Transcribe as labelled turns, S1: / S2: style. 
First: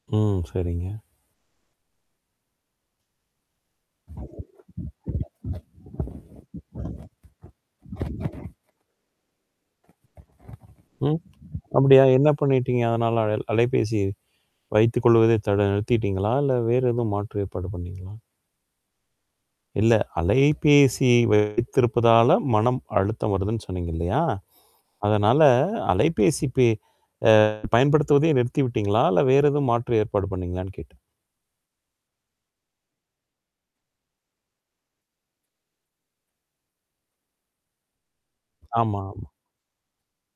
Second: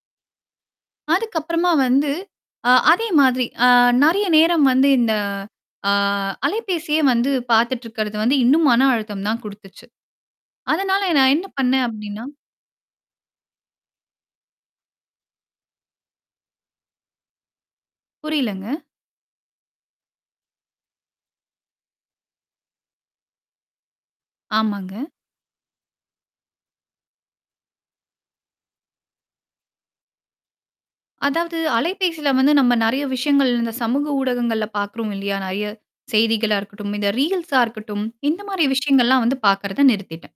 S1: ம். சரிங்க.
S2: அதுக்கப்பறமா வந்து, அ அதே மாதிரி அ, நெறைய நேரம் வந்து இந்த ஆ, அலைபேசியே வந்து பார்த்துட்டு இருக்கிறது வந்து இன்னும் மன அழுத்தம் தான் குடுத்துச்சு. அதனால
S1: ம்
S2: நான் என்ன பண்ணேன்
S1: அப்பிடியா?
S2: அப்பிடின்னா
S1: என்ன பண்ணிட்டீங்க? அதனால அ அலைபேசி வைத்துக் கொள்வதை தட நிறுத்திட்டீங்களா? இல்ல வேற எதும் மாற்று ஏற்பாடு பண்ணீங்களா?
S2: புரியலங்க.
S1: இல்ல. அலைபேசி வைத்திருப்பதால மனம் அழுத்தம் வருதுன்னு சொன்னீங்க இல்லயா?
S2: ஆமாங்க.
S1: அதனால அலைபேசி பே அ பயன்படுத்துவதை நிறுத்தி விட்டீங்களா? இல்ல வேறு எதுவும் மாற்று ஏற்பாடு பண்ணீங்களான்னு கேட்டேன்.
S2: அதாவது அலைபேசில வந்து, நம்ம நெறைய விஷயங்கள் இந்த சமூக ஊடகங்கள்ல பார்க்குறோம் இல்லயா! நிறையா செய்திகளா இருக்கட்டும், இந்த ரீல்ஸா இருக்கட்டும். இந்தமாரி விஷயங்கள்லாம்
S1: ஆமாமா.
S2: வந்து பார்க்கிறத நிறுத்திட்டேன்.